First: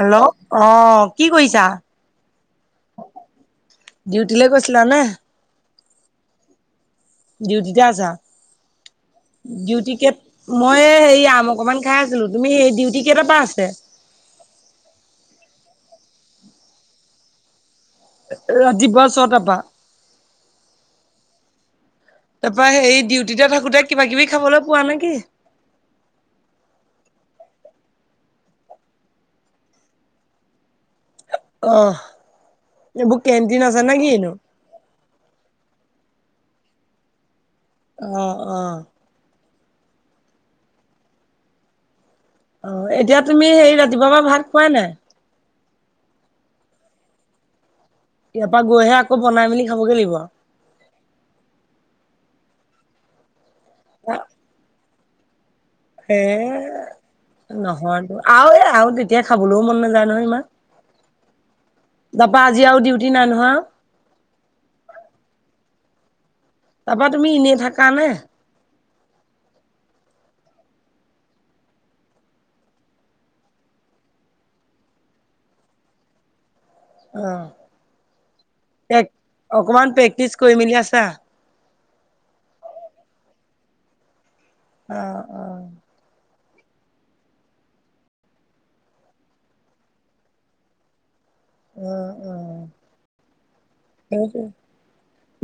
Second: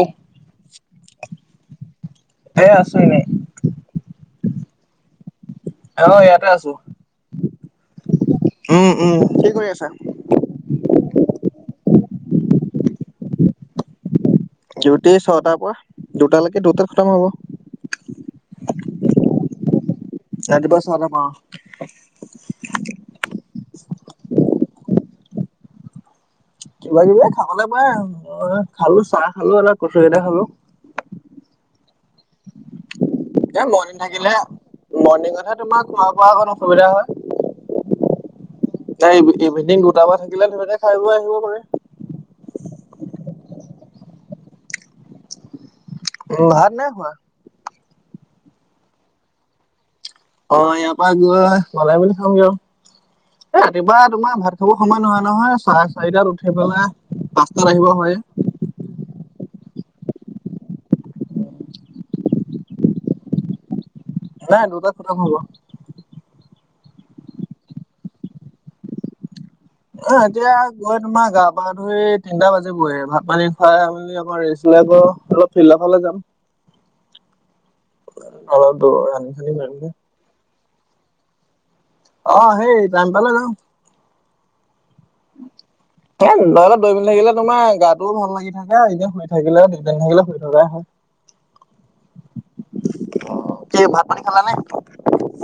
Hello অ কি কৰিছা? এ আছো এনেই ডিউটিলৈ গৈছিলা নে? অ ইয়াতে আছোঁ। ডিউটিতে আছা? উম কি কৰি আছা? ডিউটিকে মই ই আম অকমান খায় আছিলো, তুমি সেই ডউটি- কেইটাৰ পৰা আছে? ডিউটি ছটাৰ পৰ দুটালৈকে দুটাত খতম হ'ব। ৰাতিপুৱা ছটাৰ পৰা ৰাতিপুৱা [unintelligible] অ'। গোটেই কিবা কিবি খাবলৈ পোৱা নেকি? কিবা কিবি এ খাবলে পায় আৰু খালো চাহ খালোএটা কচুৰি এটা খালো অ'। এইবোৰ কেণ্টিন এ আছে নে মৰ্ণিং কিনো থাকিলে মৰ্ণিংতহে তোমাক খোৱা-বোৱা অকণ অসুবিধা হয়। অ', অ'। [unintelligible] দুটাপা থাকিলে ধুনীয়াকে খাই বৈ আহিব পাৰে। অ', এতিয়া তুমি সেই ৰাতিপুৱা পৰা ভাত খোৱাই নাই? ভাত নাই খোৱা। ইয়াৰ পৰা গৈহে আকৌ বনাই মেলি খাবগে লাগিব অ', ইয়াৰ পৰা গৈ, বনাই মেলি খামগে আৰু। এ ৰাতিপুৱা তোমাৰ ভাত খাব সময় নহয় নহয়। চাৰে এ, চাৰিটাত উঠি পেলাই পাঁচটাত আহিব হয়ে। নহয়তো আৰু এ আৰু তেতিয়া খাবলৈও মন নাযায় নহয় ইমান তাৰপৰি আজি আৰু ডিউটি নাই নহয় নাই, দুটাত খতম হব। তাৰপা তুমি এনেই থাকা নে? অ এতিয়া গৈ তোমাৰ গা পা ধুই তিনটা বাজি বৈ ভাত পানী খাই আবেলী অকমান ৰেছ আকৌ অলপ ফিলদৰ ফালে যাম অলপ দৌ অ', ৰানিং চানিং মাৰিমগে অকমান প্ৰেক্টিচ কৰি মেলি আছা? অ সেই টাইম পালে যাও অ অ এ [unintelligible] দৰি মেলি থাকিলে তোমাৰ গাটোও ভাল লাগি থাকে, এনেই শুই থাকিলে [unintelligible] থাকিলে শুই থকাই হয়। উ উ কি ভাত পানী খালা নে [unintelligible]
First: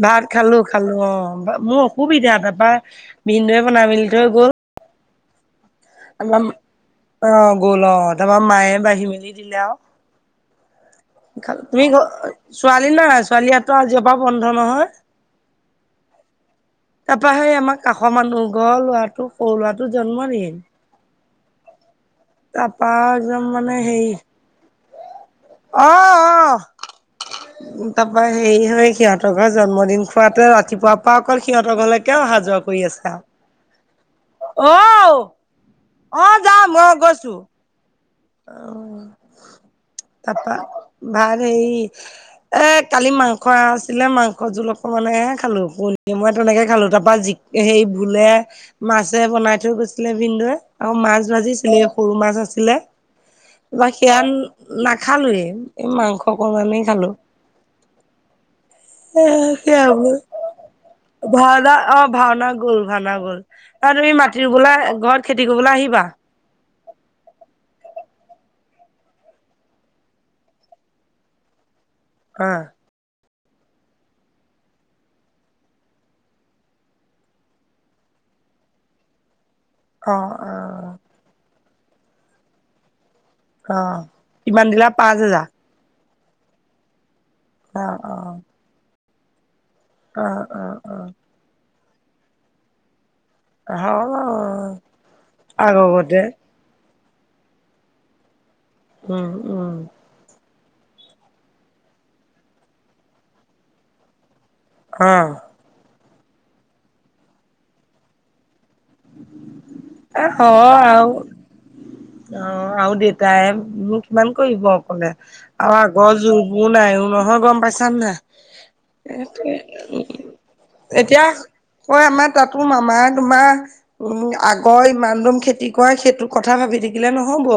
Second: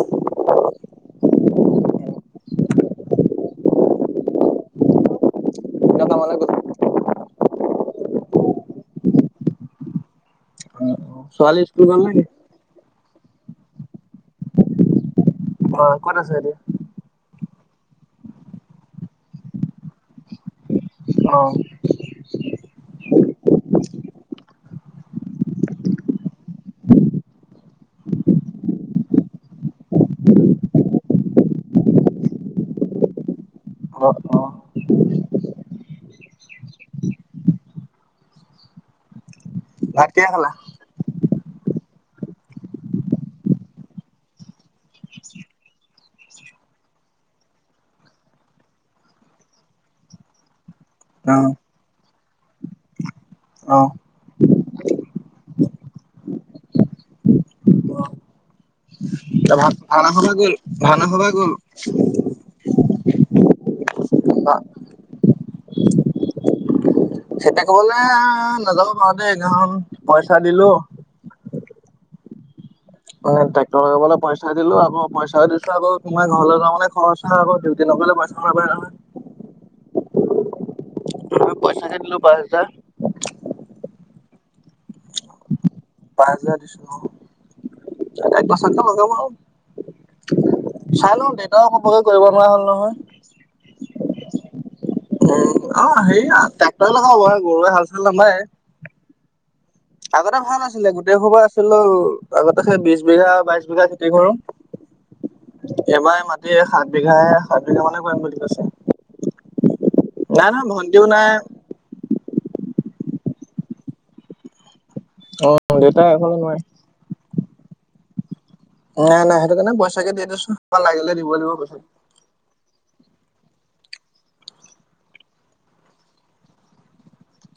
ভাত খালো, খালো অ'। মোৰ অসুবিধা তাৰপৰা, ভিনদৌৱে বনাই মেলি থৈ গ'ল। কামলে আমাৰ গ'ল অ গ'ল অ তাৰমৰা মায়ে বাঢ়ি মেলি দিলে আৰু ছোৱালী খালো, স্কুল তুমি গ'ল নেকি ছোৱালী নাই, ছোৱালীহতৰ আজিৰ পৰা বন্ধ নহয়। হয়, কত আছে এতিয়া? তাৰপৰা সেই আমাৰ কাষৰ মানুহ ঘৰ লৰাটো সৰু ল'ৰাটো জন্ম দিন অ' একদম মানে হেৰি অ', অ', তাপা হেৰি হয়, সিহঁতৰ ঘৰৰ জন্মদিন খোৱাতোয়ে ৰাতিপুৱাৰ পৰা অকল সিহঁতৰ ঘলৈকে অহা যোৱা কৰি আছে আৰু অ অ ঔ অ', যাম অ', গৈছোঁ, অ' ভাত কিহে খালা তাপা ভা হেৰি এ কালি মাংস আছিলে মাংস জোল অকমানহে খালো পনি মই তেনেকে খালো তাৰপা জি সেই ভোলে মাছে বনাই থৈ গৈছিলে ভিনদৈ আকৌ মাছ অ ভাজিছিলে সৰু মাছ আছিলে অ [unintelligible] নাখালোয়ে, এই মাংস অকমানেই খালোঁ। এ, সেৱা ভাওনা সভা গ'ল ভাওনা সভা গ'ল ভাওঁনা অ', ভাওঁনা গ'ল, ভাওঁনা গ'ল। আৰু তুমি মাটি ৰুবলৈ ঘৰত খেতি কৰিবলৈ আহিবা [unintelligible] নাযাবয়ো পাৰোঁ দেই, কাৰণ পইচা দিলোঁ। অ মানে ট্ৰেক্টয়ে বাবলৈ পইচা দিলো আকৌ পইচা দিছো আকৌ তোমাৰ ঘৰলৈ যাওঁ মানে খৰচহে হ'ব ডিউটি নগলে পইচা অ', অ'। গৈ পইচাকে দিলো পাছহাজাৰ অ', কিমান দিলা! পাঁচ হেজাৰ। পাঁছ হাজাৰ অ দিছিলো ন বছৰটো লগাব আৰু। আহ! অ', অ'। চাই লওঁ দেউতাও কৰিব নোৱাৰা হ'ল নহয়। হ' উম আগ অ [unintelligible] হেৰি তে। [unintelligible] গৰুৱে হাল চাল নামাৰে। উম উম আগতে ভাল আছিলে, গোটেইসোপা আছিলোঁ আগতে! সেই বিশ বিঘা, বাইশ বিঘা খেতি কৰোঁ। অ'। এইবাৰ মাটি সাত বিঘাহে! সাত বিঘা মানে কৰিম বুলি কৈছে। এ নাই নহয় হয় ভন্টিও আৰু নাই অ'। আৰু দেতাইনো কিমান কৰিব? ক'লে অ', আৰু দেউতাই আগৰ অকলে নোৱাৰে। যুগবোৰ নাইও নহয় গম পাইছানে নে নাই। নাই নাই সেইটো কাৰণে পইচাকে দি দিছো লাগিলে এতিয়া দিব লাগিব পইচা। কয় আমাৰ তাতো মামাৰ তোমাৰ উম, আগৰ ইমান ডোম খেতি কৰা, সেইটো কথা ভাবি থাকিলে নহ'ব।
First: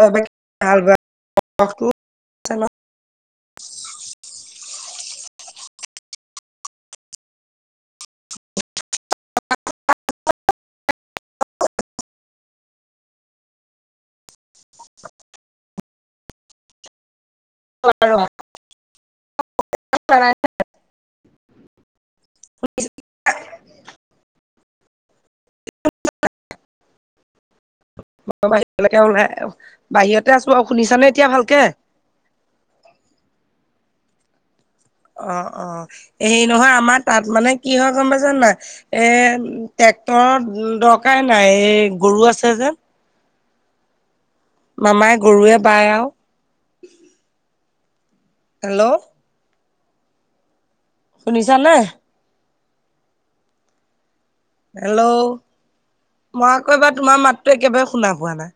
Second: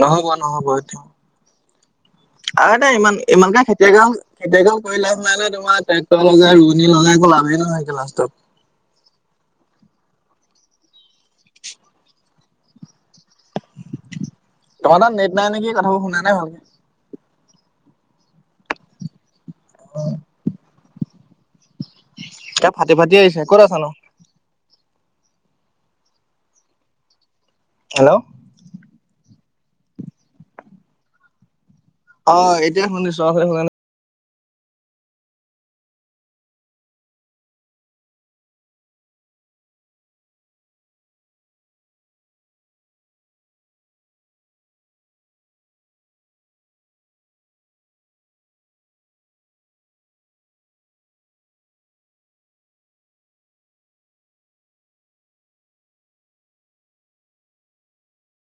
নহ'ব নহ'ব হাল বোৱা এইটো। বখটো আছে আৰু নহয় এটা ইমান ইমানকে খেতিৰ কাম খেতিয়কে কৰি লাভ নাই নহয়, তোমাৰ ট্ৰেক্টৰ লগাই ৰোৱনি লগাই একো লাভেই নহয়গে লাষ্টত। [inaudible] [inaudible] তোমাৰ তাত নেট নাই নেকি? কথাবোৰ শুনা নাই ভালকে। [unintelligible] এ ফাটি ফাটি আহিছে ক'ত আছ নো। হেল্ল' [unintelligible] বাহিৰলৈকে ওলাই [unintelligible] বাহিৰতে আছোঁ আৰু শুনিছানে এতিয়া ভালকে? অ', এতিয়াই শুনিছোঁ! অঠনী শুনা না অ, অ, হেৰি নহয় আমাৰ তাত মানে কি হয় গম পাইছানে নাই এ ট্ৰেক্টৰৰ দৰকাৰ নাই, এই গৰু আছে যে। মামাই গৰুৱে বায় আৰু। হেল্ল', শুনিছা নে নাই? হেল্ল', মই আকৌবাৰ তোমাৰ মাতটোো একেবাৰে শুনা পোৱা নাই।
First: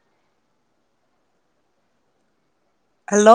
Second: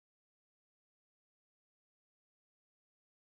হেল্ল'